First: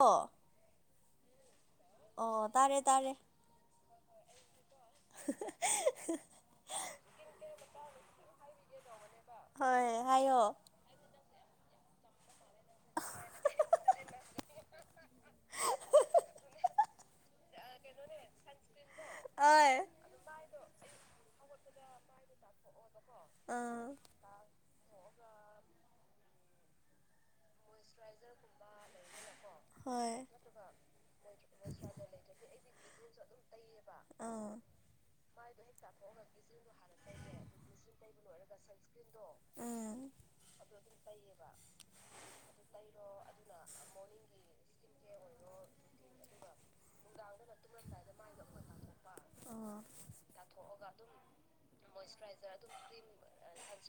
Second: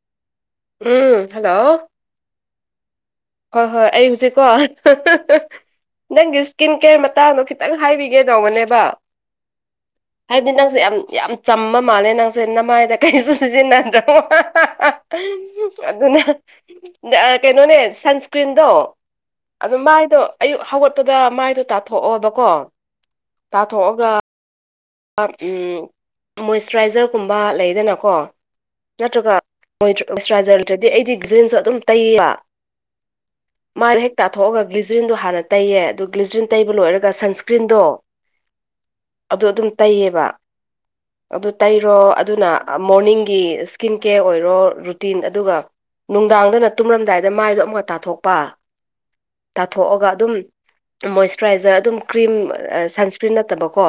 ꯑꯣ꯫ ꯎꯝ ꯍꯜꯂꯣ꯫ ꯑꯣ ꯇꯥꯔꯦ ꯇꯥꯔꯦ꯫ ꯍꯣꯏ ꯍꯣꯏ ꯑꯩ ꯍꯧꯖꯤꯛꯀꯣ꯫ ꯅꯪꯒꯤ ꯏꯁꯀꯤꯟ ꯀꯦꯌꯔ ꯃꯇꯥꯡꯗꯣ ꯈꯤꯇꯪ ꯍꯥꯏꯕꯤꯒꯦ ꯇꯧꯕꯅꯦꯕ꯫ ꯍꯣꯏ ꯍꯥꯏꯗꯤ ꯍꯥꯏꯌꯣ ꯅꯪꯁꯦ ꯌꯥꯝ ꯌꯥꯝ꯫ ꯆꯝꯃ ꯃꯥꯜꯂꯦ ꯅꯪꯁꯦ ꯅꯃꯥꯏꯗ ꯀꯔꯤꯁꯨ ꯁꯤꯖꯤꯟꯅꯗ꯭ꯔꯣ꯫ ꯑꯗꯨꯅ꯫ ꯀꯩꯅꯣꯅꯦ ꯁꯟꯁꯀ꯭ꯔꯤꯟꯗꯣ ꯍꯣꯏ ꯑꯗꯨ ꯃꯥꯏꯗꯣ꯫ ꯑꯌꯨꯛ ꯍꯧꯒꯠꯄꯗ ꯃꯥꯏꯗꯣ ꯇꯥꯊꯣꯛꯑꯣꯕꯀꯣ ꯑꯥ ꯇꯥꯊꯣꯛꯑꯒ꯫ ꯃꯣꯏꯆꯔꯥꯏꯖꯔꯒꯨꯝꯕ ꯂꯩ꯫ ꯁꯤꯗꯅꯀꯣ ꯅꯠꯇ꯭ꯔꯒ ꯍꯣꯏ ꯏꯁ꯭ꯔꯥꯖꯔꯗ꯭ꯔꯗꯤ ꯑꯩꯗꯤ ꯖꯤꯟꯁꯁꯨ ꯑꯗꯨꯝ ꯇꯩꯌꯦꯕ꯫ ꯃꯥꯏꯗꯣ ꯍꯦꯛ ꯑꯥ ꯇꯥꯊꯣꯛꯑꯒ ꯒ꯭ꯂꯤꯖꯔꯤꯟꯗꯣ ꯍꯥꯟꯅ ꯇꯩꯌꯦ ꯑꯗꯨ ꯒ꯭ꯂꯤꯖ꯭ꯔꯤꯟ ꯇꯩꯕ ꯂꯣꯏꯔꯒ ꯁꯟꯁꯀ꯭ꯔꯤꯟꯗꯣ꯫ ꯁꯥꯟꯏꯁꯀꯔꯤꯟꯗꯣ꯫ ꯋꯥ꯫ ꯑꯗꯨ ꯇꯩꯔꯣ ꯑꯗꯨꯅ ꯃꯣꯔꯅꯤꯡꯒꯤ ꯏꯁꯀꯤꯟ ꯀꯦꯌꯔ ꯑꯣꯏꯔꯣ ꯔꯨꯇꯤꯟ ꯑꯗꯨꯒ꯫ ꯅꯨꯡꯗꯥꯡꯗꯅ ꯇꯨꯝꯂꯝꯝꯗꯥꯏꯗ ꯃꯥꯏꯗꯣ ꯑꯃꯨꯛꯀ ꯇꯥꯊꯣꯛꯄ꯫ ꯑꯥ ꯇꯥꯊꯣꯛꯑꯒ ꯑꯗꯨꯝ ꯃꯣꯏꯆꯔꯥꯏꯖꯔ ꯑꯗꯨꯝ ꯀ꯭ꯔꯤꯝ ꯁꯟꯁꯀ꯭ꯔꯤꯟ ꯅꯠꯇꯕꯀꯣ꯫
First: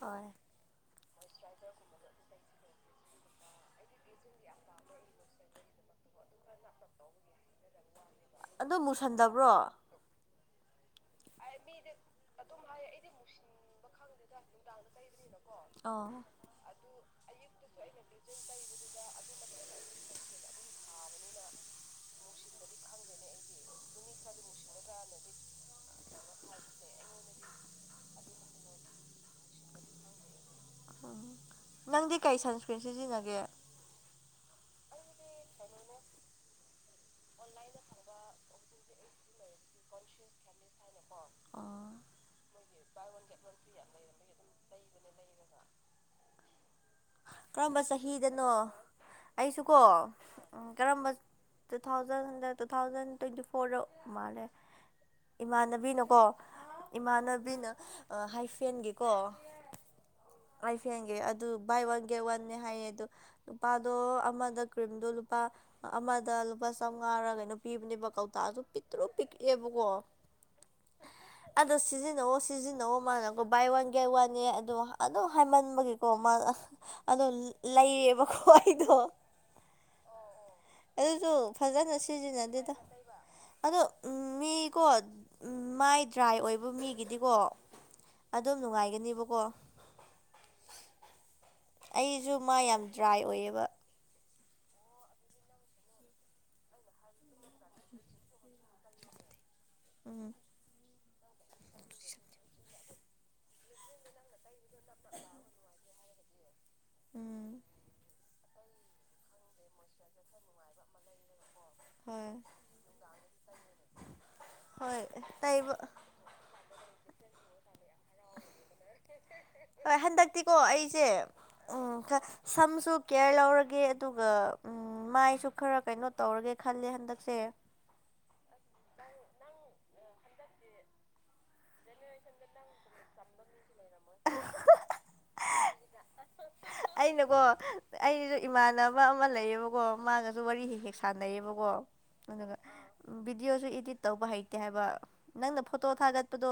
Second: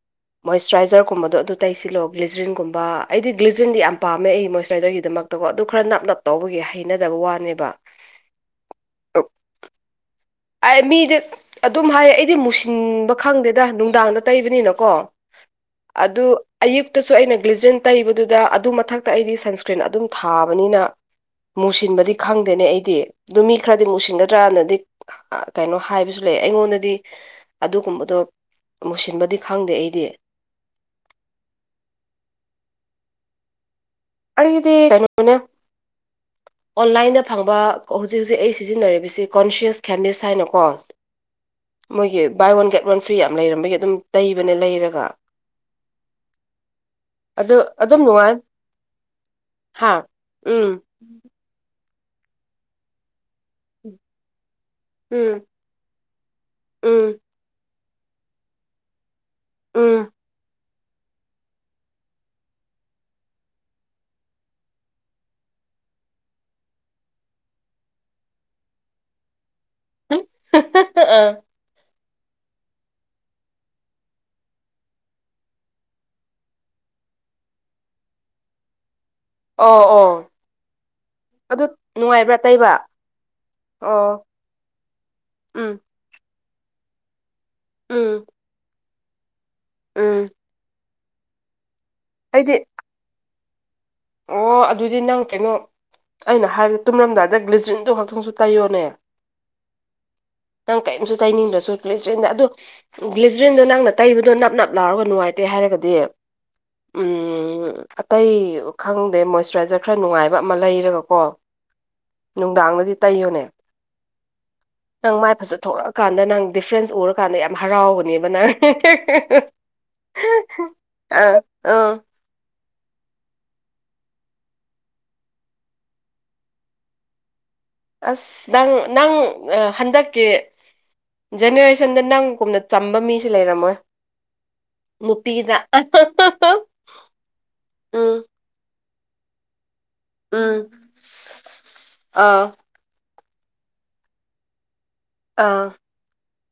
ꯍꯣꯏ꯫ ꯃꯣꯏꯆꯔꯥꯏꯖꯔꯒꯨꯝꯕꯗꯣ ꯑꯗꯨ ꯇꯁꯤꯜꯂꯣ ꯒ꯭ꯂꯤꯖꯔꯤꯟꯒꯨꯝꯕ ꯑꯩꯗꯤ ꯒ꯭ꯂꯤꯖꯔꯤꯟꯗꯤ ꯌꯥꯝꯅ ꯄꯥꯝꯃꯦ ꯑꯩ ꯃꯣꯏꯁꯆꯔꯥꯏꯖꯔꯒꯤꯗꯃꯛ꯫ ꯑꯗꯨꯒ ꯑꯗꯨ ꯈꯔ ꯅꯞ ꯅꯞ ꯇꯧꯕꯒꯤ ꯍꯩꯅꯗꯕ ꯋꯥꯅꯦꯕ꯫ ꯑꯗꯣ ꯃꯨꯁꯟꯗꯕ꯭ꯔꯣ꯫ ꯑꯩ ꯃꯤꯗꯤ ꯑꯗꯨꯝ ꯍꯥꯏ ꯑꯩꯗꯤ ꯃꯨꯁꯤꯟꯕ ꯈꯪꯗꯦꯗ ꯅꯨꯡꯗꯥꯡꯗ ꯇꯩꯕꯅꯤꯅꯀꯣ꯫ ꯑꯣ ꯑꯗꯨ ꯑꯌꯨꯛꯇꯁꯨ ꯑꯩꯅ ꯒ꯭ꯂꯤꯖꯔꯤꯟ ꯇꯩꯕꯗꯨꯗ ꯑꯗꯨ ꯃꯊꯛꯇ ꯑꯩꯗꯤ ꯁꯟꯁꯀ꯭ꯔꯤꯟ ꯑꯗꯨꯝ꯫ ꯊꯥꯕꯅꯤꯅ꯫ ꯃꯨꯁꯤꯟꯕꯗꯤ ꯈꯪꯗꯦꯅꯦ ꯑꯩꯗꯤ ꯑꯗꯨ ꯃꯤ ꯈꯔꯗꯤ ꯃꯨꯁꯤꯟꯒꯗ꯭ꯔꯅꯗꯤ꯫ ꯀꯩꯅꯣ ꯍꯥꯏꯕꯁꯨ ꯂꯩ ꯑꯩꯉꯣꯟꯗꯗꯤ ꯑꯗꯨꯒꯨꯝꯕꯗꯣ ꯃꯨꯁꯤꯟꯕꯗꯤ ꯈꯪꯗꯦ ꯑꯩꯗꯤ꯫ ꯅꯪꯗꯤ ꯀꯩ ꯁꯟꯁꯀ꯭ꯔꯤꯟ ꯁꯤꯖꯤꯟꯅꯒꯦ꯫ ꯑꯩꯗꯤ ꯀꯩꯅꯣꯅꯦ꯫ ꯑꯣꯟꯂꯥꯏꯟꯗ ꯐꯪꯕ ꯍꯧꯖꯤꯛ ꯍꯧꯖꯤꯛ ꯑꯩ ꯁꯤꯖꯤꯟꯅꯔꯤꯕꯁꯤ ꯀꯣꯟꯁꯤꯌꯁ ꯈꯦꯃꯤꯁ ꯍꯥꯏꯅꯀꯣ꯫ ꯑꯣ ꯃꯣꯏꯒꯤ buy one get one free ꯌꯥꯝ ꯂꯩꯔꯝꯕꯒꯤ ꯑꯗꯨꯝ ꯇꯩꯕꯅ ꯂꯩꯔꯒ ꯑꯗꯨ ꯀꯔꯝꯕ ꯑꯗꯨꯝ ꯅꯨꯡꯉꯥꯏ ꯆꯍꯤꯗꯅꯣ ꯑꯩꯁꯨꯀꯣ ꯍꯥ ꯎꯝ ꯀꯔꯝꯕ two thousand two thousand twenty four ꯄꯣꯔꯛ ꯎꯝ ꯃꯥꯜꯂꯦ ꯏꯃꯥꯟꯅꯕꯤꯅꯀꯣ ꯎꯝ ꯏꯃꯥꯟꯅ ꯕꯤꯅ ꯑ ꯍꯥꯏꯐꯦꯟꯒꯤꯀꯣ ꯎꯝ ꯑꯩ ꯐꯦꯡꯒꯦ ꯑꯗꯨ ꯕꯥꯏ ꯋꯥꯟ ꯒꯦ ꯋꯥꯟꯅꯦ ꯍꯥꯏꯌꯦ ꯑꯗꯨ ꯂꯨꯄꯥꯗꯣ ꯑꯃꯗ ꯀ꯭ꯔꯤꯝꯗꯣ ꯂꯨꯄꯥ ꯑꯃꯗ ꯂꯨꯄꯥ ꯆꯃꯉꯥꯔ ꯀꯩꯅꯣ ꯄꯤꯕꯅꯦꯕ ꯀꯧꯇꯥꯁꯨ ꯄꯤꯛꯇ꯭ꯔꯨ ꯄꯤꯛꯑꯦꯕꯀꯣ [unintelligible] ꯑꯗꯣ ꯁꯤꯖꯤꯟꯅꯧ ꯁꯤꯖꯤꯟꯅꯧ ꯃꯥꯅꯀꯣ ꯕꯥꯏ ꯋꯥꯟ ꯒꯥꯏ ꯋꯥꯟꯅꯦ ꯑꯗꯣ ꯑꯗꯨꯝ ꯍꯥꯏꯃꯟꯕꯒꯤ ꯀ ꯑꯗꯣ ꯂꯩꯌꯦꯕꯀꯣ ꯑꯩꯗꯣ ꯑꯣ ꯑꯣ ꯑꯗꯨꯁꯨ ꯑꯗꯨ ꯐꯖꯅ ꯅꯨꯡꯉꯥꯏꯕ꯭ꯔꯥ ꯇꯩꯕ ꯁꯤꯖꯤꯟꯅꯗꯦꯗ ꯑꯗꯣ ꯑꯣ ꯃꯤꯀꯣ ꯎꯝ ꯃꯥꯏ ꯇ꯭ꯔꯥꯏ ꯑꯣꯏꯕ ꯃꯤꯒꯤꯗꯤꯀꯣ ꯎꯝ ꯑꯗꯨꯣꯝ ꯅꯨꯡꯉꯥꯏꯒꯅꯦꯕꯀꯣ ꯎꯝ ꯑꯩꯁꯨ ꯑꯩꯗꯤ ꯃꯥꯏ ꯌꯥꯝ ꯗ꯭ꯔꯥꯏ ꯑꯣꯏꯌꯦꯕ ꯑꯣ ꯑꯗꯨꯗꯤ ꯅꯪ ꯀꯩꯅꯣ ꯑꯩꯅ ꯍꯥꯏꯕ ꯇꯨꯝꯔꯝꯗꯥꯏꯗ ꯒ꯭ꯂꯤꯖ꯭ꯔꯤꯟꯗꯨꯣ ꯈꯛꯇꯪꯁꯨ ꯇꯥꯏꯌꯣꯅꯦ ꯎꯝ ꯅꯪ ꯀꯔꯤꯝꯁꯨ ꯇꯥꯏꯅꯤꯡꯕꯁꯨꯈ ꯁꯗ ꯑꯗꯨ ꯒ꯭ꯂꯤꯖ꯭ꯔꯤꯟꯗꯣ ꯅꯪꯅ ꯇꯩꯕꯗꯣ ꯅꯞ ꯅꯞ ꯂꯥꯎꯔꯒ ꯅꯨꯡꯉꯥꯏꯇꯦ ꯍꯥꯏꯔꯒꯗꯤ ꯎꯝ ꯑꯇꯩ ꯈꯪꯗꯦ ꯃꯣꯏꯆꯔꯥꯏꯖꯔ ꯈꯔ ꯅꯨꯡꯉꯥꯏꯕ ꯑꯃ ꯂꯩꯔꯒꯀꯣ ꯍꯣꯏ ꯅꯨꯡꯗꯥꯡꯗꯗꯤ ꯇꯩꯌꯨꯅꯦ ꯍꯣꯏ ꯅꯪ ꯃꯥꯏ ꯐꯖ ꯇꯩꯕ ꯊꯣꯛꯣꯔꯛꯑꯀꯥꯟꯗ ꯅꯪ ꯗꯤꯐ꯭ꯔꯦꯟꯁ ꯎꯔꯀꯥꯟꯗ ꯌꯥꯝ ꯍꯔꯥꯎꯕꯅꯦꯕꯅ [unintelligible] ꯍꯣꯏ ꯍꯟꯗꯛꯇꯤꯀꯣ ꯑꯩꯁꯦ ꯑ ꯎꯝ ꯁꯝꯁꯨ ꯀꯦꯌꯔ ꯂꯧꯔꯒꯦ ꯑꯗꯨꯒ ꯎ ꯃꯥꯏꯁꯨ ꯈꯔ ꯀꯩꯅꯣ ꯇꯧꯔꯒꯦ ꯈꯜꯂꯦ ꯍꯟꯗꯛꯁꯦ ꯑꯁ ꯅꯪ ꯅꯪ ꯍꯟꯗꯛꯀꯤ ꯖꯦꯅꯦꯔꯦꯁꯟꯗ ꯅꯪꯒꯨꯝꯅ ꯆꯝꯕ ꯃꯤꯁꯨ ꯂꯩꯔꯝꯃꯣꯏ ꯃꯄꯤꯅ ꯑꯍꯥ ꯑꯩꯅꯀꯣ ꯑꯩꯒꯤꯁꯨ ꯏꯃꯥꯟꯅꯕ ꯑꯃ ꯂꯩꯌꯦꯕꯀꯣ ꯃꯥꯒꯁꯨ ꯋꯥꯔꯤ ꯎꯝ ꯍꯦꯛ ꯍꯦꯛ ꯁꯥꯟꯅꯩꯕꯀꯣ ꯑꯥ ꯑꯗꯨꯒ ꯚꯤꯗꯤꯑꯣꯁꯨ ꯏꯗꯤꯠ ꯇꯧꯕ ꯍꯩꯇꯦ ꯍꯥꯏꯕ ꯅꯪꯅ ꯑꯥ ꯐꯣꯇꯣ ꯊꯥꯒꯠ ꯄꯗꯣ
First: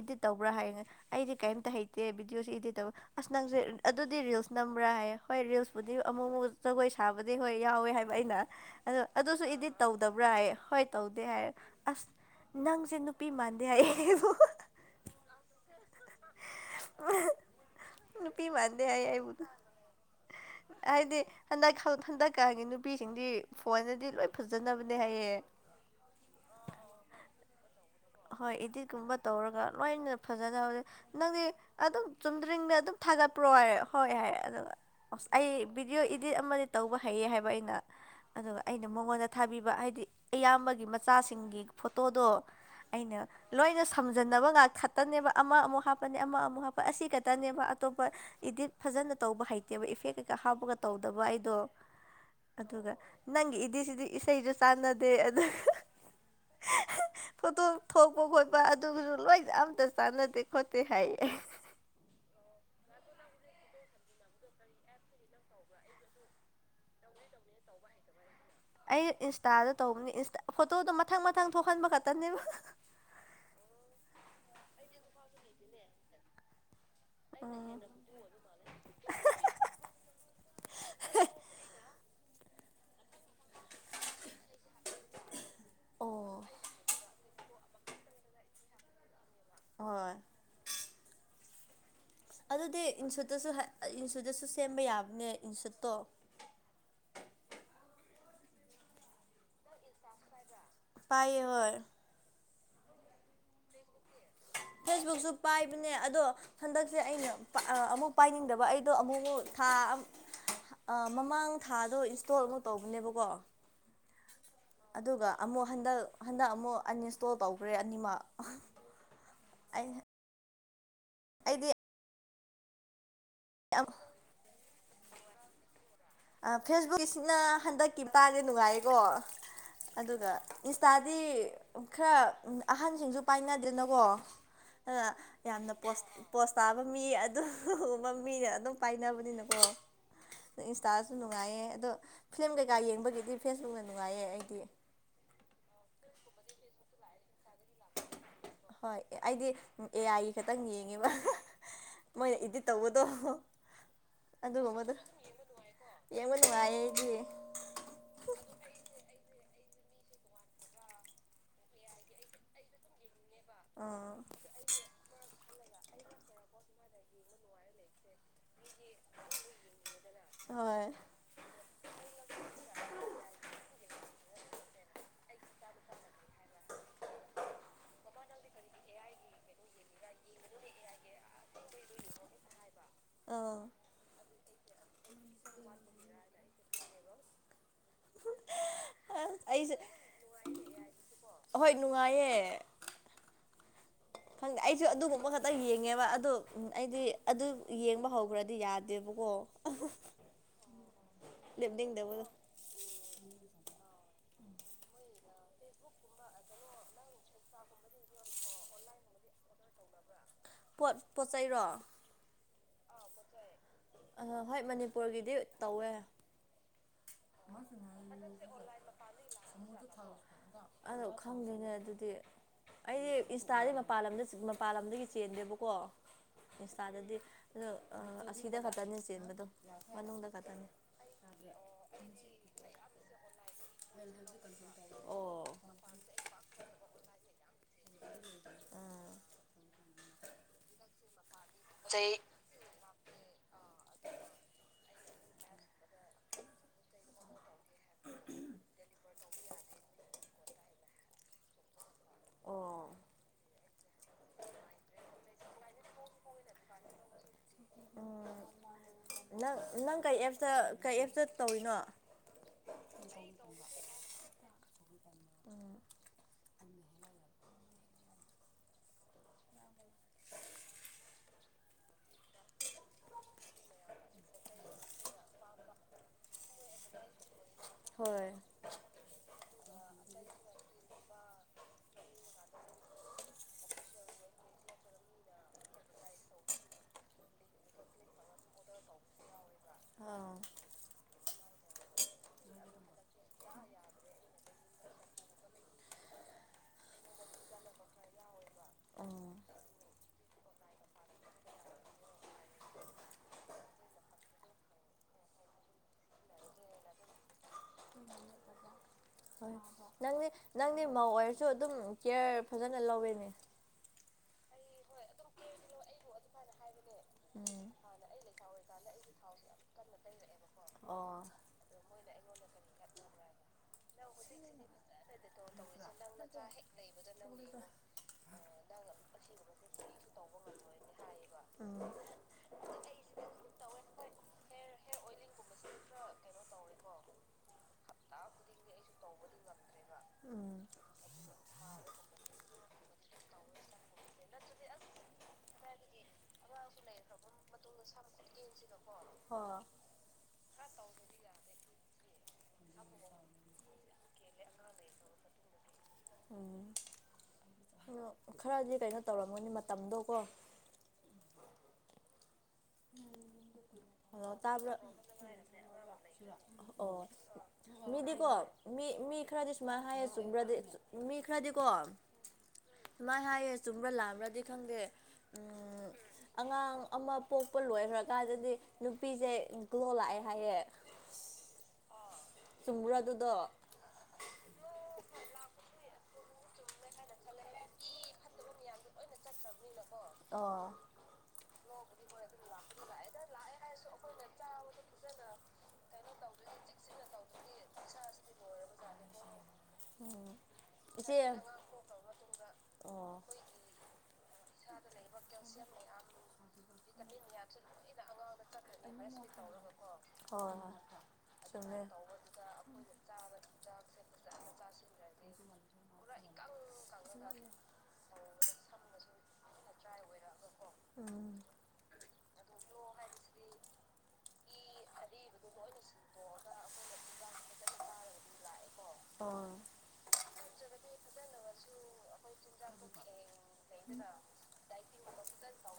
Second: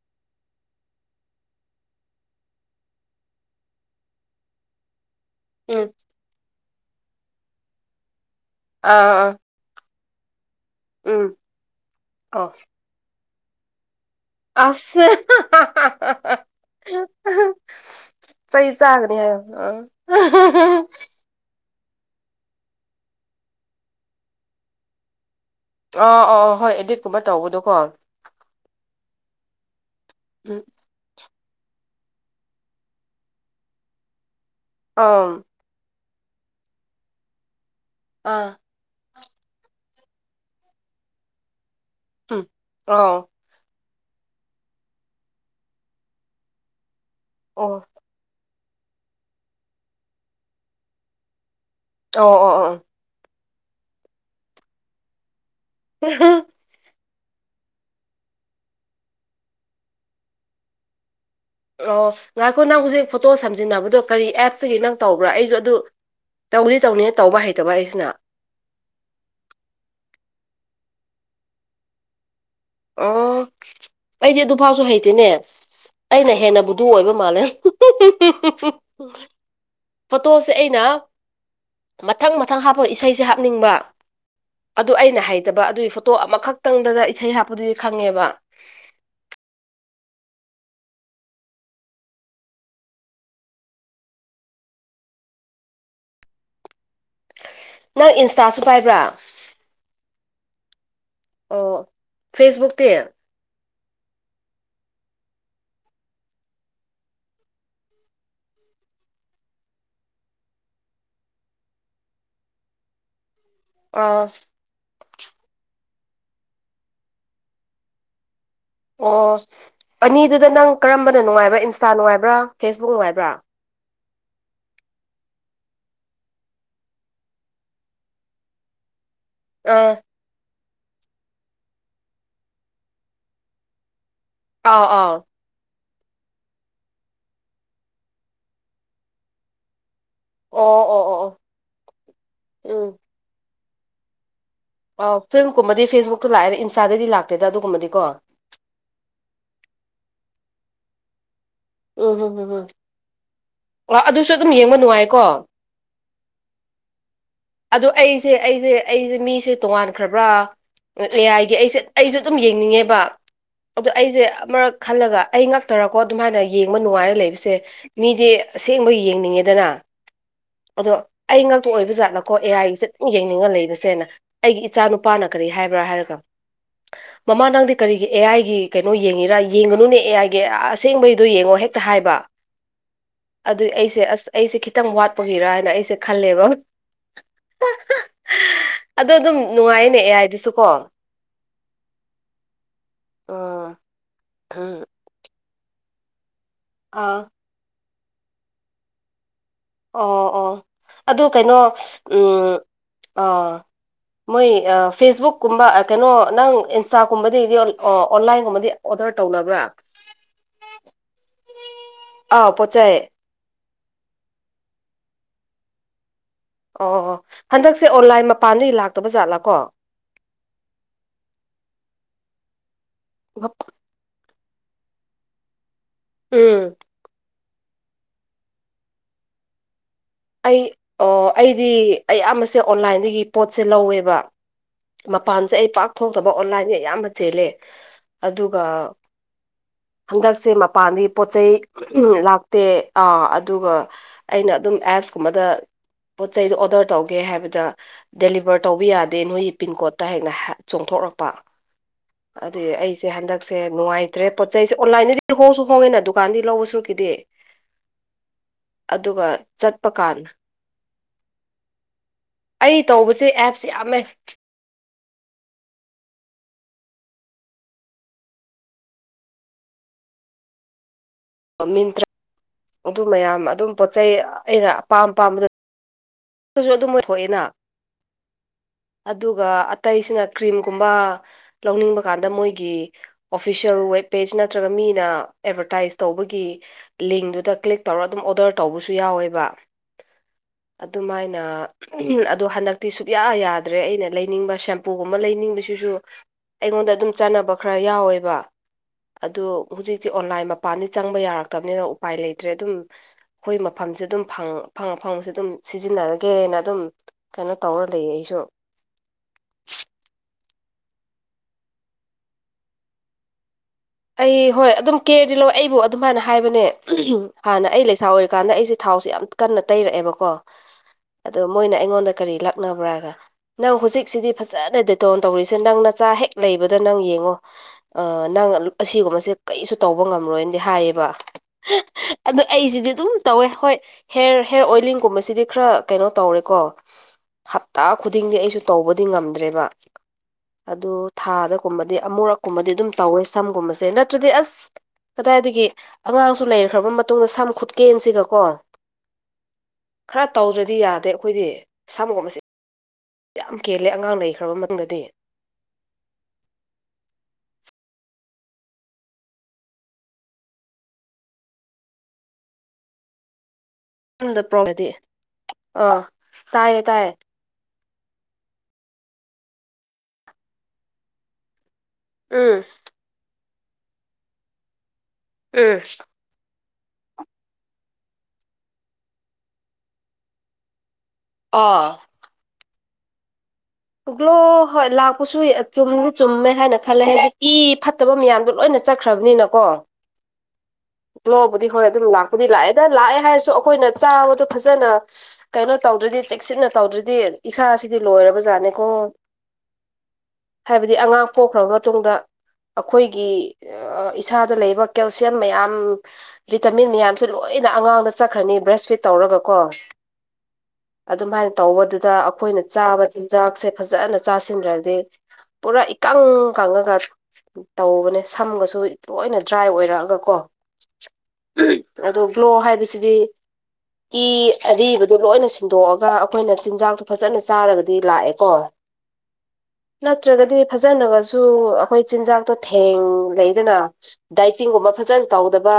ꯏꯗꯤꯠ ꯇꯧꯕ꯭ꯔꯥ ꯍꯥꯏꯌꯦ ꯑꯩꯗꯤ ꯀꯩꯝꯇ ꯍꯩꯇꯦ ꯚꯗꯤꯑꯣꯁꯦ ꯏꯗꯤꯦꯠ ꯇꯕ ꯑꯁ ꯅꯪꯁꯦ ꯑꯗꯨꯗꯤ ꯔꯤꯜꯁ ꯅꯝꯕ꯭ꯔꯥ ꯍꯥꯏꯌꯦ ꯍꯣꯏ ꯎꯝ ꯔꯤꯜꯁꯄꯨꯗꯤ ꯑꯃꯨꯛ ꯑꯃꯨꯛ ꯖꯒꯣꯏ ꯁꯥꯕꯗꯤ ꯍꯣꯏ ꯌꯥꯎꯋꯦ ꯍꯥꯏꯕ ꯑꯩꯅ ꯑ ꯑꯥ ꯑꯥ ꯑꯗꯨꯁꯨ ꯏꯗꯤꯠ ꯇꯧꯗꯕ꯭ꯔꯥ ꯍꯥꯏꯌꯦ ꯍꯣꯏ ꯎꯝ ꯇꯧꯗꯦ ꯍꯥꯏꯔ ꯑꯁ ꯑꯣ ꯅꯪꯁꯦ ꯅꯨ ꯅꯨꯄꯤ ꯃꯥꯥꯟꯗꯦ ꯍꯥꯏꯌꯦ ꯑꯩꯕꯨ ꯑꯁ [unintelligible] ꯅꯨꯄꯤ ꯃꯥꯟꯗꯦ ꯍꯥꯏꯌꯦ ꯑꯩꯕꯨ ꯍꯥꯏꯗꯤ ꯍꯟꯗꯛ ꯍꯟꯗꯛꯀꯒꯤ ꯅꯨꯄꯤꯁꯤꯡꯗꯤ ꯐꯣꯟꯅꯗꯤ ꯂꯣꯏ ꯐꯖꯅꯕꯅꯦ ꯍꯥꯏꯌꯦꯦ ꯑꯥ ꯑ ꯑ ꯍꯣꯏ ꯑꯦꯗꯤꯠꯀꯨꯝꯕ ꯇꯧꯕꯗꯣꯀꯣ ꯍꯣꯏ ꯏꯗꯤꯠꯀꯨꯝꯕ ꯇꯧꯔꯒ ꯂꯣꯏꯅ ꯐꯖꯅ ꯎꯝ ꯍꯧ ꯅꯪꯗꯤ ꯑꯗꯨꯝ ꯆꯨꯝꯗ꯭ꯔꯤꯡꯗ ꯑꯗꯨꯝ ꯊꯥꯒꯠꯄ꯭ꯔꯣ ꯍꯥꯏ ꯍꯣꯏ ꯍꯥꯏ ꯑꯗꯨꯒ ꯑꯥ ꯑꯁ ꯑꯩ ꯕꯤꯤꯗꯤꯑꯣ ꯏꯗꯤꯠ ꯑꯃꯗꯤ ꯇꯧꯕ ꯍꯩꯌꯦ ꯍꯥꯏꯕ ꯑꯩꯅ ꯑꯥ ꯑꯗꯨꯒ ꯑꯩꯅ ꯃꯉꯣꯟꯗ ꯊꯥꯕꯤꯕ ꯍꯥꯏꯗꯤ ꯑꯌꯥꯝꯕꯒꯤ ꯃꯆꯥꯁꯤꯡꯒꯤ ꯎꯝ ꯐꯣꯇꯣꯗꯣ ꯑꯥꯎ ꯑꯩꯅ ꯂꯣꯏꯅ ꯁꯝꯖꯟꯅꯕ ꯉꯥꯛ ꯈꯛꯇꯅꯦꯕ ꯑꯃ ꯑꯃꯨꯛ ꯍꯥꯞꯄꯅꯦ ꯑꯃ ꯑꯃꯨꯛ ꯍꯥ ꯑꯁꯤ ꯈꯛꯇꯅꯦꯕ ꯑꯣ ꯑꯇꯣꯞꯄ ꯏꯗꯤꯠ ꯐꯖꯅ ꯇꯧꯕ ꯍꯩꯇꯦꯕ ꯏꯐꯦꯛ ꯀꯩꯀꯥ ꯍꯥꯞꯄꯒ ꯇꯧꯗꯕ ꯑꯩꯗꯣ ꯑꯣ ꯑꯣ ꯑꯣ ꯑꯗꯨꯒ ꯅꯪꯒꯤ ꯏꯗꯤꯠꯁꯤꯗꯤ ꯏꯁꯩꯁꯨ ꯆꯥꯟꯅꯗꯦ ꯑꯗꯨꯒ [unintelligible] [unintelligible] ꯊꯣꯛꯄ ꯈꯣꯠꯄ ꯑꯗꯨꯕꯨꯁꯨ ꯂꯣꯏꯅ ꯑꯝꯇ ꯆꯥꯟꯅꯗꯦ ꯈꯣꯠꯇꯦ ꯍꯥꯏꯌꯦ ꯑꯣ ꯉꯥꯏꯈꯣ ꯅꯪ ꯍꯧꯖꯤꯛ ꯐꯣꯇꯣ ꯁꯝꯖꯤꯟꯅꯕꯗꯣ ꯀꯔꯤ ꯑꯦꯞꯇꯒꯤ ꯅꯪ ꯇꯧꯕ꯭ꯔꯥ ꯑꯩꯗꯣ ꯑꯗꯨ ꯇꯧꯗꯤ ꯇꯧꯅꯤ ꯇꯧꯕ ꯍꯩꯇꯕ ꯑꯩꯁꯤꯅ ꯑꯩ ꯏꯟꯁꯇꯥꯗ ꯇꯧꯕꯅꯤ ꯏꯟꯁꯇꯥ ꯐꯣꯇꯣꯗꯣ ꯃꯊꯪ ꯃꯊꯪ ꯊꯣꯛꯍꯟꯕ ꯈꯛꯇꯅꯦꯕ ꯑꯣ ꯑꯩꯗꯤ ꯑꯗꯨꯐꯥꯎꯁꯨ ꯍꯩꯇꯦꯅꯦ ꯑꯩꯅ ꯍꯦꯟꯅꯕꯨ ꯑꯗꯨ ꯑꯣꯏꯕ ꯃꯥꯜꯂꯦ ꯐꯣꯇꯣꯁꯦ ꯑꯩꯅ ꯃꯊꯪ ꯃꯊꯪ ꯍꯥꯞꯄ ꯏꯁꯩꯁꯦ ꯍꯥꯞꯅꯤꯡꯕ ꯑꯗꯨ ꯑꯩꯅ ꯍꯥꯏꯇꯕ ꯑꯗꯨꯒꯤ ꯐꯣꯇꯣ ꯑꯣ ꯑꯃꯈꯛꯇꯪꯗꯗ ꯏꯁꯩ ꯍꯥꯞ ꯄꯨꯗꯤ ꯈꯪꯉꯦꯕ ꯍꯣꯏ ꯑꯗꯨꯗꯤ ꯏꯟꯁꯨꯠꯇꯁꯨ ꯏꯟꯁꯨꯠꯇꯁꯨ ꯁꯦꯝꯕ ꯌꯥꯕꯅꯦ ꯏꯟꯁꯨꯠꯇꯣ ꯅꯪ ꯏꯟꯁꯇꯥꯁꯨ ꯄꯥꯏꯕ꯭ꯔꯥ ꯄꯥꯏꯌꯦ ꯍꯣꯏ ꯑꯣ ꯐꯦꯁꯕꯨꯛ ꯇ ꯐꯦꯁꯕꯨꯛꯁꯨ ꯄꯥꯏꯕꯅꯦ ꯑꯗꯣ ꯍꯟꯗꯛꯁꯦ ꯑꯩꯅ ꯑꯃꯨꯛ ꯄꯥꯏꯅꯤꯡꯗꯕ ꯑꯩꯗꯣ ꯑꯃꯨꯛ ꯃꯨꯛ ꯊꯥ ꯑꯠꯃꯃꯥꯡ ꯊꯥꯗꯣ ꯏꯟꯁꯇꯣꯜ ꯑꯃꯨꯛ ꯇꯧꯕꯅꯦꯕꯀꯣ ꯑꯥ ꯑꯗꯨꯒ ꯑꯃꯨꯛ ꯍꯟꯗꯛ ꯍꯟꯗꯛ ꯑꯃꯨꯛ ꯑꯟꯏꯟꯁꯇꯣꯜ ꯇꯧꯈ꯭ꯔꯦ ꯑꯅꯤꯃꯛ ꯑꯣ ꯑ ꯑꯅꯤꯗꯨꯗ ꯅꯪ ꯀꯔꯝꯕꯅ ꯅꯨꯡꯉꯥꯏꯕ꯭ꯔꯥ ꯏꯟꯁꯇꯥ ꯅꯨꯡꯉꯥꯏꯕ꯭ꯔꯥ ꯐꯦꯁꯕꯨꯛ ꯅꯨꯡꯉꯥꯏꯕ꯭ꯔꯥ [unintelligible] ꯐꯦꯁꯕꯨꯛꯁꯤꯅ ꯍꯟꯗꯛꯀꯤ ꯇꯁꯦ ꯅꯨꯡꯉꯥꯏꯀꯣ ꯑꯥ ꯑꯗꯨꯒ ꯏꯟꯁꯇꯥꯗꯤ ꯈꯔ ꯑꯍꯟꯁꯤꯡꯁꯨ ꯄꯥꯏꯅꯗ꯭ꯔꯦꯅꯀꯣ ꯑꯥꯎ ꯑꯥ ꯑꯥꯎ ꯌꯥꯝꯅ ꯄꯣꯁ ꯇꯥꯕ ꯃꯤ ꯑꯗꯨꯕ ꯃꯤꯅ ꯑꯗꯨꯝ ꯄꯥꯏꯅꯕꯅꯤꯅꯀꯣ ꯑꯣ ꯑꯣ ꯏꯟꯁꯇꯥꯗꯁꯨ ꯑꯣ ꯑꯣ ꯅꯨꯡꯉꯥꯏꯌꯦ ꯑꯗꯣ ꯐꯤꯂꯝ ꯀꯩꯀꯥ ꯎꯝ ꯌꯦꯡꯕꯒꯤꯗꯤ ꯐꯦꯁꯕꯨꯛꯅ ꯅꯨꯡꯉꯥꯏꯌꯦ ꯑꯩꯗꯤ ꯑ ꯐꯤꯂꯝ ꯀꯨꯝꯕꯗꯤ ꯐꯦꯁꯕꯨꯛꯇ ꯂꯥꯛꯑꯔꯦ ꯏꯟꯁꯇꯥꯗꯗꯤ ꯂꯥꯛꯇꯦꯗ ꯑꯗꯨꯒꯨꯝꯕꯗꯤꯀꯣ ꯍꯣꯏ ꯑꯩꯗꯤ ꯑꯦ ꯑꯥꯏꯒꯤ ꯈꯛꯇꯪ ꯌꯦꯡꯉꯦꯕ ꯎꯝ ꯍꯝ ꯃꯣꯏꯅ ꯍꯝ ꯏꯗꯤꯠ ꯍꯝ ꯇꯧꯕꯗꯣ ꯑ ꯑꯗꯨꯁꯨ ꯑꯗꯨꯝ ꯌꯦꯡꯕ ꯑꯗꯨꯒꯨꯝꯕꯗꯨ ꯅꯨꯡꯉꯥꯏꯀꯣ ꯌꯦꯡꯕ ꯅꯨꯡꯉꯥꯏꯌꯦ ꯑꯩꯗꯤ ꯑꯗꯣ ꯑꯩꯁꯦ ꯑꯩꯁꯦ ꯑꯩꯁꯦ ꯃꯤꯁꯦ ꯇꯣꯉꯥꯟꯈ꯭ꯔꯕ꯭ꯔꯥ ꯂꯩ ꯍꯥꯏ꯫ꯏꯒꯤ ꯑꯩꯁꯦ ꯑꯩꯁꯨ ꯑꯗꯨꯝ ꯌꯦꯡꯅꯤꯡꯉꯦꯕ ꯑꯗꯣ ꯑꯥ ꯑꯩꯁꯦ ꯑꯃꯛ ꯈꯜꯂꯒ ꯑꯩ ꯉꯥꯛꯛꯇꯔꯀꯣ ꯑꯗꯨꯝ ꯍꯥꯏꯥꯏꯅ ꯌꯦꯡꯕ ꯅꯨꯡꯉꯥꯏꯔ ꯂꯩꯕꯁꯦ ꯃꯤꯗꯤ ꯑꯁꯦꯡꯕ ꯌꯦꯡꯅꯤꯡꯉꯦꯗꯅ ꯍꯣꯏ ꯑꯗꯣ ꯑꯩ ꯉꯥꯛꯇꯨ ꯑꯣꯏꯕ ꯖꯥꯠꯅꯀꯣ ꯑꯦ ꯑꯥꯏꯒꯤꯁꯦ ꯑꯗꯨꯪ ꯌꯦꯡꯅꯤꯡꯉ ꯂꯩꯔꯁꯦꯅ ꯑꯩꯒꯤ ꯏꯆꯥ ꯅꯨꯄꯥꯅ ꯀꯔꯤ ꯍꯥꯏꯕ꯭ꯔꯥ ꯍꯥꯏꯔꯒ ꯃꯃꯥ ꯅꯪꯗꯤ ꯀꯔꯤꯒꯤ ꯑꯦ ꯑꯥꯏꯒꯤ ꯀꯩꯅꯣ ꯌꯦꯡꯉꯤꯔ ꯌꯦꯡꯒꯅꯨꯅꯦ ꯑꯦ ꯑꯥꯏꯒꯤ ꯑꯁꯦꯡꯕꯒꯤ ꯑꯗꯨ ꯌꯦꯡꯉꯣ ꯍꯦꯛꯇ ꯍꯥꯏꯕ ꯑꯥ ꯑꯗꯨꯏ ꯑꯩꯁꯦ ꯑꯁ ꯑꯩꯁꯦ ꯈꯤꯇꯪ ꯋꯥꯠꯄꯒꯤꯔ ꯍꯥꯏꯅ ꯑꯩꯁꯦ ꯈꯜꯂꯦꯕ ꯑꯗꯣ ꯑꯗꯨꯝ ꯑꯁ ꯑꯩꯁꯦ ꯅꯨꯡꯉꯥꯏꯌꯦꯅꯦ ꯑꯦꯌꯥꯥꯏꯗꯨꯁꯨ ꯀꯣ ꯑꯍꯣꯏ ꯅꯨꯡꯉꯥꯏꯌꯦ ꯑꯣ ꯈꯪꯗꯦ ꯑꯩꯁꯨ ꯑꯗꯨꯒꯨꯝꯕ ꯈꯛꯇꯪ ꯌꯦꯡꯉꯦꯕ ꯑꯗꯣ ꯑꯩꯗꯤ ꯑꯥ ꯑꯗꯨ ꯌꯦꯡꯕ ꯍꯧꯈ꯭ꯔꯗꯤ ꯌꯥꯗꯦꯕꯀꯣ ꯑꯣ ꯑꯣ ꯑꯗꯨ ꯀꯩꯅꯣ ꯎ ꯂꯦꯞꯅꯤꯡꯗꯕꯗꯣ ꯑꯥ ꯃꯣꯏ ꯐꯦꯁꯕꯨꯛ ꯀꯨꯝꯕ ꯀꯩꯅꯣ ꯅꯪ ꯏꯟꯁꯇꯥꯒꯨꯝꯕꯗꯗꯤ ꯑꯣꯟꯂꯥꯏꯟꯒꯨꯝꯕꯗꯤ ꯑꯣꯗꯔ ꯇꯧꯅꯕ꯭ꯔꯥ ꯄꯣꯠ ꯄꯣꯠ ꯆꯩꯔꯣ ꯑꯥ ꯑꯥꯎ ꯄꯣꯠꯆꯩ ꯍꯣꯏ ꯃꯅꯤꯄꯨꯔꯒꯤꯗꯤ ꯇꯧꯋꯦ ꯑꯣ ꯍꯟꯗꯛꯁꯦ ꯑꯣꯟꯂꯥꯏꯟ ꯃꯄꯥꯟꯗꯒꯤ ꯂꯥꯛꯇꯕ ꯖꯥꯠꯂꯥ ꯀꯣ [inaudible] ꯑꯗꯣ ꯈꯪꯗꯦꯅꯦ ꯑꯗꯨꯗꯤ ꯑꯩꯗꯤ ꯏꯟꯁꯇꯥꯗꯤ ꯃꯄꯥꯟ ꯂꯝꯗ ꯃꯄꯥꯟ ꯂꯝꯗꯒꯤ ꯆꯦꯟꯗꯦꯕꯀꯣ ꯎꯝ ꯏꯟꯁꯇꯥꯗꯗꯤ ꯑꯗꯣ ꯑꯁꯤꯗ ꯈꯛꯇꯅꯤ ꯆꯦꯟꯕꯗꯣ ꯃꯅꯨꯡꯗ ꯑꯩ ꯈꯛꯇꯅꯦ ꯑꯣ ꯑꯩꯗꯤ ꯑꯌꯥꯝꯕꯁꯦ ꯑꯣꯟꯂꯥꯏꯟꯗꯒꯤ ꯄꯣꯠꯁꯦ ꯂꯧꯋꯦꯕ ꯑꯣ ꯃꯄꯥꯟꯖꯦ ꯑꯩ ꯄꯥꯛꯊ ꯊꯣꯛꯇꯕ ꯑꯣꯟꯂꯥꯏꯟ ꯑꯌꯥꯝꯕ ꯆꯦꯜꯂꯦ ꯑꯗꯨꯒ ꯍꯟꯗꯛꯁꯦ ꯃꯄꯥꯟꯗꯒꯤ ꯄꯣꯠ ꯆꯩꯩ ꯂꯥꯛ ꯇꯦ ꯑꯥ ꯑꯗꯨꯒ ꯑꯩꯅ ꯑꯗꯨꯝ ꯑꯦꯞꯁꯀꯨꯝꯕꯗ ꯄꯣꯠ ꯆꯩꯗꯣ ꯑꯣꯔꯗꯔ ꯇꯧꯒꯦ ꯍꯥꯏꯕꯗ ꯗꯦꯂꯤꯕꯔ ꯇꯧꯕ ꯌꯥꯗꯦ ꯅꯣꯏꯒꯤ ꯄꯤꯟꯀꯣꯗ ꯇꯥ ꯍꯥꯏꯅ ꯆꯣꯡꯊꯣꯔꯛꯄ ꯑꯗꯨꯏ ꯑꯣ ꯑꯩꯁꯦ ꯍꯟꯗꯛꯁꯦ ꯅꯨꯡꯉꯥꯏꯇ꯭ꯔꯦ ꯄꯣꯠ ꯆꯩꯁꯦ ꯑꯣꯟꯂꯥꯏꯟꯗ ꯍꯣꯡꯁꯨ ꯍꯣꯡꯉꯦꯅ ꯗꯨꯀꯥꯟꯗꯤ ꯂꯧꯕꯁꯨꯈꯤꯗꯤ ꯑꯗꯨꯒ ꯅꯪ ꯆꯠ ꯅꯪ ꯀꯩ ꯑꯦꯞꯇ ꯀꯩ ꯑꯦꯞꯇ ꯇꯧꯔꯤꯅꯣ ꯑꯩ ꯇꯧꯕꯁꯦ ꯑꯦꯞꯁ ꯌꯥꯝꯃꯦ ꯑꯣ ꯃꯤꯟꯇ꯭ꯔꯥ ꯑꯗꯨ ꯃꯌꯥꯝ ꯑꯗꯨꯝ ꯄꯣꯠ ꯆꯩꯩ ꯑꯩꯅ ꯑꯄꯥꯝ ꯄꯥꯝꯕꯗ ꯑꯗꯨꯁꯨ ꯑꯗꯨꯝ ꯃꯣꯏꯊꯣꯑꯦꯅ ꯍꯣꯏ ꯑꯗꯨꯒ ꯑꯇꯩꯁꯤꯅ ꯀ꯭ꯔꯤꯝꯒꯨꯝꯕ ꯂꯧꯅꯤꯡꯕ ꯀꯥꯟꯗ ꯃꯣꯏꯒꯤ ꯑꯣꯐꯤꯁꯌꯦꯦꯜ ꯋꯦꯕꯄꯦꯖ ꯅꯠꯇ꯭ꯔꯒ ꯃꯤꯅ ꯑꯦꯗꯕꯔꯇꯥꯏꯁ ꯇꯧꯕꯒꯤ ꯂꯤꯡꯗꯨꯗ ꯀ꯭ꯂꯤꯛ ꯇꯧꯔ ꯑꯗꯨꯝ ꯑꯣꯗꯔ ꯇꯧꯕꯁꯨ ꯌꯥꯎꯋꯦꯕ ꯑꯥ ꯑꯗꯨꯃꯥꯏꯅ ꯎꯝ ꯑꯗꯣ ꯍꯟꯗꯛꯇꯤ ꯁꯨꯛꯌꯥ ꯌꯥꯗ꯭ꯔꯦ ꯑꯩꯅ ꯂꯩꯅꯤꯡꯕ ꯁꯦꯝꯄꯨꯒꯨꯝꯕ ꯂꯩꯅꯤꯡꯕꯁꯤꯁꯨ ꯑꯩꯉꯣꯟꯗ ꯑꯗꯨꯝ ꯆꯥꯟꯅꯕ ꯈꯔ ꯌꯥꯎꯋꯦꯕ ꯑꯥ ꯑꯗꯨ ꯍꯧꯖꯤꯛꯇꯤ ꯑꯣꯟꯂꯥꯏꯟ ꯃꯄꯥꯟꯗꯤ ꯆꯪꯕ ꯌꯥꯔꯛꯇꯕꯅꯤꯅ ꯎꯄꯥꯏ ꯂꯩꯇ꯭ꯔꯦ ꯑꯗꯨꯝ ꯑꯩꯈꯣꯏ ꯃꯐꯝꯁꯦ ꯑꯗꯨꯝ ꯐꯪ ꯐꯪꯁꯦ ꯑꯗꯨꯝ ꯁꯤꯖꯤꯟꯅꯔꯒꯦꯅ ꯑꯗꯨꯝ ꯀꯩꯅꯣ ꯇꯧꯔ ꯂꯩꯌꯦ ꯑꯩꯁꯨ ꯍꯣꯏ ꯅꯪꯗꯤ ꯅꯪꯗꯤ ꯃꯧ ꯑꯣꯏꯔꯁꯨ ꯑꯗꯨꯝ ꯀꯦꯌꯔ ꯐꯖꯅ ꯂꯧꯋꯤꯅꯦ ꯑꯩ ꯍꯣꯏ ꯑꯗꯨꯝ ꯀꯦꯌꯔꯗꯤ ꯂꯧꯋꯦ ꯑꯩꯕꯨ ꯑꯗꯨꯝꯃꯥꯏꯅ ꯍꯥꯏꯕꯅꯦ ꯎꯝ ꯍꯥꯟꯅ ꯑꯩ ꯂꯩꯁꯥ ꯑꯣꯏꯔꯤꯀꯥꯟꯗ ꯑꯩꯁꯦ ꯊꯥꯎꯁꯦ ꯌꯥꯝ ꯀꯟꯅ ꯇꯩꯔꯛꯑꯦꯕꯀꯣ ꯑꯣ ꯑꯗꯣ ꯃꯣꯏꯅ ꯑꯩꯉꯣꯟꯗ ꯀꯔꯤ ꯂꯥꯛꯅꯕ꯭ꯔꯥꯒ ꯅꯪ ꯍꯧꯖꯤꯛꯁꯤꯗꯤ ꯐꯖꯅ ꯗꯦꯇꯣꯟ ꯇꯧꯔꯤꯁꯦ ꯅꯪ ꯅꯆꯥ ꯍꯦꯛ ꯂꯩꯕꯗꯣ ꯅꯪ ꯌꯦꯡꯉꯣ ꯑ ꯅꯪ ꯑꯁꯤꯒꯨꯝꯕꯁꯦ ꯀꯩꯁꯨ ꯇꯧꯕ ꯉꯝꯔꯣꯏꯅꯗꯤ ꯍꯥꯏꯌꯦꯕ ꯎꯝ ꯑꯗꯨ ꯑꯩꯁꯤꯗꯤ ꯑꯗꯨꯝ ꯇꯧꯋꯦ ꯍꯣꯏ ꯍꯦꯌꯔ ꯍꯦꯌꯔ ꯑꯣꯏꯂꯤꯡꯒꯨꯝꯕꯁꯤꯗꯤ ꯈꯔ ꯀꯩꯅꯣ ꯇꯧꯔꯦꯀꯣ ꯍꯞꯇꯥ ꯈꯨꯗꯤꯡꯗꯤ ꯑꯩꯁꯨ ꯇꯧꯕꯗꯤ ꯉꯝꯗ꯭ꯔꯦꯕ ꯎꯝ ꯑꯗꯨ ꯊꯥꯗꯒꯨꯝꯕꯗꯤ ꯑꯃꯨꯔꯛꯀꯨꯝꯕꯗꯤ ꯑꯗꯨꯝ ꯇꯧꯋꯦ ꯁꯝꯒꯨꯝꯕꯁꯦ ꯅꯠꯇ꯭ꯔꯗꯤ ꯑꯁ ꯀꯗꯥꯏꯗꯒꯤ ꯑꯉꯥꯡꯁꯨ ꯂꯩꯈ꯭ꯔꯕ ꯃꯇꯨꯡꯗ ꯁꯝ ꯈꯨꯠꯀꯦꯟꯁꯤꯒ ꯀꯣ ꯍꯣ ꯈꯔ ꯇꯧꯗ꯭ꯔꯗꯤ ꯌꯥꯗꯦ ꯑꯩꯈꯣꯏꯗꯤ ꯁꯝꯒꯣꯝꯕꯁꯦ ꯌꯥꯝ ꯀꯦꯜꯂꯦ ꯑꯉꯥꯡ ꯂꯩꯈ꯭ꯔꯕ ꯃꯇꯨꯡꯗꯗꯤ ꯎꯝ ꯈꯔꯗꯤ ꯀꯩꯅꯣ ꯇꯧꯔꯝꯒꯅꯤ ꯃꯇꯝꯗꯣ ꯀꯣ ꯍꯜꯂꯣ ꯁꯝꯗ ꯇꯥꯕ꯭ꯔꯥ ꯄ꯭ꯔꯣꯗꯤ [unintelligible] ꯑꯥ ꯇꯥꯏꯌꯦ ꯑꯣ ꯇꯥꯏꯌꯦ ꯃꯤꯗꯤꯀꯣ ꯃꯤ ꯃꯤ ꯈꯔꯗꯤ ꯁꯨꯃꯥꯏꯅ ꯍꯥꯏꯔ ꯆꯨꯝꯕ꯭ꯔꯗꯤ ꯃꯤ ꯈꯔꯗꯤꯀꯣ ꯎꯝ ꯁꯨꯃꯥꯏꯅ ꯍꯥꯏꯌꯦ ꯆꯨꯝꯕ꯭ꯔꯥ ꯂꯥꯑꯕ꯭ꯔꯗꯤ ꯈꯪꯗꯦ ꯎ ꯎꯝ ꯑꯉꯥꯡ ꯑꯃ ꯄꯣꯛꯄ ꯂꯣꯏꯈ꯭ꯔꯀꯥꯟꯗꯗꯤ ꯅꯨꯄꯤꯁꯦ ꯒ꯭ꯂꯣ ꯂꯥꯛꯑꯦ ꯍꯥꯏꯌꯦ ꯑꯥ ꯆꯨꯝꯃ꯭ꯔꯥꯗꯨꯗꯣ ꯭ꯂꯣ ꯍꯣꯏ ꯂꯥꯛꯄꯁꯨ ꯆꯨꯝ ꯆꯨꯝꯃꯦ ꯍꯥꯏꯅ ꯈꯜꯂꯦ ꯑꯗꯨ ꯏ ꯐꯠꯇꯕ ꯃꯌꯥꯝꯗꯣ ꯂꯣꯏꯅ ꯆꯠꯈ꯭ꯔꯕꯅꯤꯅ ꯀꯣ ꯑꯣ ꯂꯥꯛꯕꯨꯗꯤ ꯍꯣꯏ ꯑꯗꯨꯝ ꯂꯥꯛꯄꯨꯗꯤ ꯂꯥꯛꯑꯦꯗ ꯂꯥꯛꯑꯦ ꯍꯥꯏꯔꯁꯨ ꯑꯩꯈꯣꯏꯅ ꯆꯥꯕꯗꯣ ꯐꯖꯅ ꯀꯩꯅꯣ ꯇꯧꯗ꯭ꯔꯗꯤ ꯆꯦꯛꯁꯤꯟꯅ ꯇꯧꯗ꯭ꯔꯗꯤ ꯏꯁꯥꯁꯤꯗꯤ ꯂꯣꯏꯔꯕ ꯖꯥꯠꯅꯦꯀꯣ ꯍꯥꯏꯕꯗꯤ ꯏꯆꯦ ꯑꯉꯥꯡ ꯄꯣꯛꯈ꯭ꯔꯕ ꯃꯇꯨꯡꯗ ꯑꯣ ꯑꯩꯈꯣꯏꯒꯤ ꯏꯁꯥꯗ ꯂꯩꯕ ꯀꯦꯜꯁꯤꯌꯝ ꯃꯌꯥꯝ ꯚꯤꯇꯥꯃꯤꯟ ꯃꯌꯥꯝꯁꯦ ꯂꯣꯏꯅ ꯑꯉꯥꯡꯗ ꯆꯠꯈ꯭ꯔꯅꯤ ꯕ꯭ꯔꯦꯁꯐꯤꯠ ꯇꯧꯔꯒ ꯀꯣ ꯍꯣꯏ ꯍꯣꯏ ꯑꯗꯨꯝꯥꯏꯅ ꯆꯨꯝꯃꯦ ꯇꯧꯕꯗꯨꯗ ꯑꯩꯈꯣꯏꯅ ꯆꯥꯕꯗꯤ ꯆꯤꯟꯖꯥꯛꯁꯦ ꯐꯖꯅ ꯆꯥꯁꯤꯟꯗ꯭ꯔꯗꯤ ꯄꯨꯔꯥ ꯏꯀꯪ ꯀꯪꯉꯒ ꯇꯧꯕꯅꯦ ꯁꯝꯒꯁꯨ ꯂꯣꯏꯅ ꯗ꯭ꯔꯥꯏ ꯑꯣꯏꯔꯛꯑꯒꯀꯣ ꯑꯗꯣ ꯒ꯭ꯂꯣ ꯍꯥꯏꯕꯁꯤꯗꯤ ꯀꯤ ꯑꯔꯤꯕꯗꯨꯣ ꯂꯣꯏꯅ ꯁꯤꯟꯗꯣꯛꯑꯒ ꯑꯩꯈꯣꯏꯅ ꯆꯤꯟꯖꯥꯛꯇꯣ ꯐꯖꯅ ꯆꯥꯔꯕ ꯗꯤ ꯂꯥꯛꯑꯦꯀꯣ ꯑꯣꯥ ꯅꯠꯇ꯭ꯔꯒꯗꯤ ꯐꯖꯅꯕꯁꯨ ꯑꯩꯈꯣꯏ ꯆꯤꯟꯖꯥꯛꯇꯣ ꯊꯦꯡ ꯂꯩꯗꯅ ꯗꯥꯏꯇꯤꯡꯒꯨꯝꯕ ꯐꯖꯅ ꯇꯧꯗꯕ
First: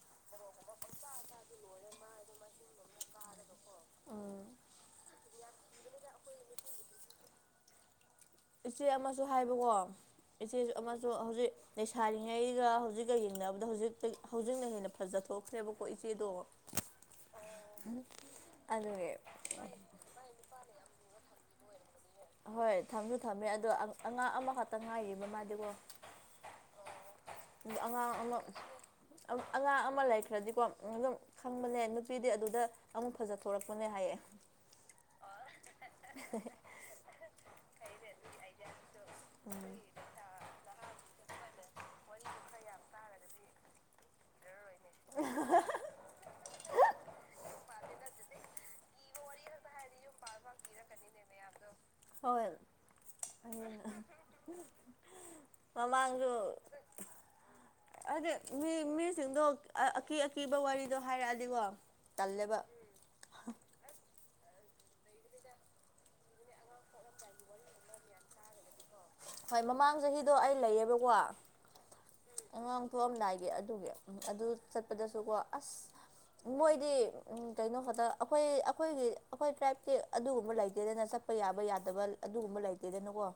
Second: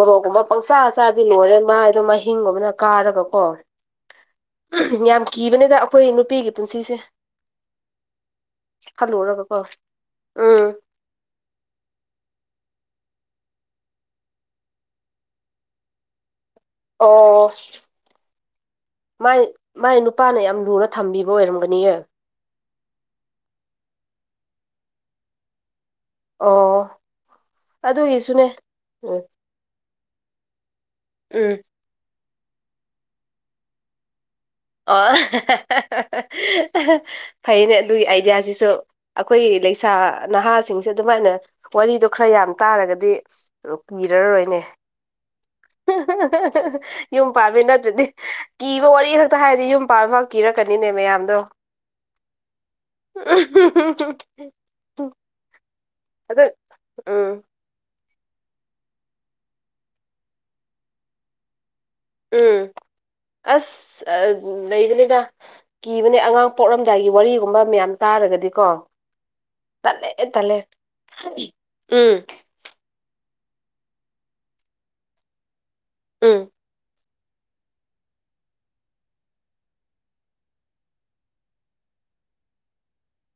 ꯃꯣꯔꯣꯛꯒꯨꯝꯕ ꯄꯪꯆꯥ ꯑꯆꯥꯗꯤ ꯂꯣꯏꯔꯦ ꯃꯥꯥꯏꯗꯣ ꯃꯍꯍꯤꯡꯒꯨꯝꯕꯅ ꯀꯥꯔꯒꯀꯣ ꯎꯝ ꯌꯥꯝ ꯀꯤꯕꯅꯤꯗ ꯑꯩꯈꯣꯏ ꯅꯨꯄꯤꯒꯤ ꯄꯨꯟꯁꯤꯁꯦ ꯏꯆꯦ ꯑꯃꯁꯨ ꯈꯜꯂꯨꯔꯒꯀꯣ ꯍꯥꯏꯕꯀꯣ ꯎꯝ ꯏꯆꯦꯁꯨ ꯑꯃꯁꯨ ꯍꯧꯖꯤꯛ ꯂꯩꯁꯥꯔꯤꯉꯩꯒ ꯍꯧꯖꯤꯛꯀ ꯌꯦꯡꯅꯕꯗ ꯍꯧꯖꯤꯛꯇ ꯍꯧꯖꯤꯛꯅ ꯍꯦꯟꯅ ꯐꯖꯊꯈ꯭ꯔꯦꯕꯀꯣ ꯏꯆꯦꯗꯣ ꯑꯣ ꯑꯗꯨꯒꯤ ꯏꯄꯥꯅ ꯌꯥꯝ ꯂꯨꯅ ꯊꯝꯕꯤꯕ ꯑꯣꯏꯔꯝꯒꯅꯤꯌꯦ ꯍꯣꯏ ꯊꯝꯁꯨ ꯊꯝꯃꯦ ꯑꯗꯣ ꯑꯉꯥꯡ ꯑꯃꯈꯛꯇ ꯉꯥꯏꯔꯤꯕ ꯃꯥꯗꯤꯀꯣ ꯑꯣ ꯑꯉꯥꯡ ꯑꯃ ꯑꯗꯨꯒꯤꯁꯨꯅꯦ ꯎꯝ ꯑꯉꯥꯡ ꯑꯃ ꯂꯩꯈ꯭ꯔꯗꯤꯀꯣ ꯑꯗꯨꯝ ꯎꯝ ꯈꯪꯕꯅꯦ ꯅꯨꯄꯤꯗꯤ ꯑꯗꯨꯗ ꯑꯃꯨꯛ ꯐꯖꯊꯣꯔꯛꯄꯅꯦ ꯍꯥꯏꯌꯦ ꯑꯣ ꯐꯩꯅꯦ ꯑꯗꯨꯒꯤ ꯑꯥꯏꯗꯤꯌꯥꯁꯤꯁꯨ ꯑꯩꯈꯣꯏ ꯂꯩꯁꯥ ꯅꯍꯥꯁꯤꯡꯁꯦ ꯑꯗꯨꯃꯥꯏꯅ ꯋꯥꯔꯤꯗꯣ ꯈꯔ ꯌꯥꯝ ꯇꯥꯔꯒꯗꯤ ꯀꯤꯔꯔꯣꯏꯅꯦ ꯎ ꯌꯨꯝ ꯄꯥꯝꯃꯦ ꯅꯠꯇ꯭ꯔꯗꯤ ꯀꯤꯕ ꯋꯥꯔꯤ ꯈ ꯍꯥꯏꯗꯤ ꯌꯨꯝ ꯄꯥꯕ ꯐꯥꯎ ꯀꯤꯔꯛꯀꯅꯤꯅꯦ ꯃꯌꯥꯝꯗꯣ ꯍꯣꯏ ꯑ ꯍꯍꯍꯍ ꯃꯃꯥꯡꯁꯨ ꯎꯝ ꯑꯗꯨꯗꯗꯤ ꯃꯤ ꯃꯤꯁꯤꯡꯗꯣ ꯑꯀꯤ ꯑꯀꯤꯕ ꯋꯥꯔꯤꯗꯣ ꯍꯥꯏꯔꯛꯑꯗꯤꯀꯣ ꯇꯜꯂꯦꯕ ꯎꯝ ꯑꯁ ꯂꯩꯒꯅꯤꯗ ꯀꯤꯕꯅꯦ ꯑꯉꯥꯡ ꯄꯣꯛꯂꯝꯝꯗꯥꯏꯒꯤ ꯋꯥꯔꯤꯒꯨꯝꯕ ꯃꯌꯥꯝ ꯇꯥꯔꯒꯗꯤꯀꯣ ꯍꯣꯏ ꯃꯃꯥꯡ ꯇꯜꯂꯦ ꯆꯍꯤꯗꯣ ꯑꯩ ꯇꯜꯂꯦ ꯂꯩꯌꯦꯕꯀꯣ ꯎꯝ ꯑꯉꯥꯡ ꯊꯣꯛꯑꯝꯗꯥꯏꯒꯤ ꯑꯗꯨꯒꯤ ꯑꯗꯨ ꯆꯠꯄꯗꯁꯨꯀꯣ ꯑꯁ ꯎꯝ ꯃꯣꯏꯗꯤ ꯎ ꯀꯩꯅꯣ ꯈꯛꯇ ꯑꯩꯈꯣꯏ ꯑꯩꯈꯣꯏꯒꯤ ꯑꯩꯈꯣꯏ ꯇ꯭ꯔꯥꯏꯞꯇꯤ ꯑꯗꯨꯒꯨꯝꯕ ꯂꯩꯇꯦꯗꯅ ꯆꯠꯄ ꯆꯠꯄ ꯌꯥꯕ ꯌꯥꯗꯕ ꯑꯗꯨꯒꯨꯝꯕ ꯂꯩꯇꯦꯗꯅꯀꯣ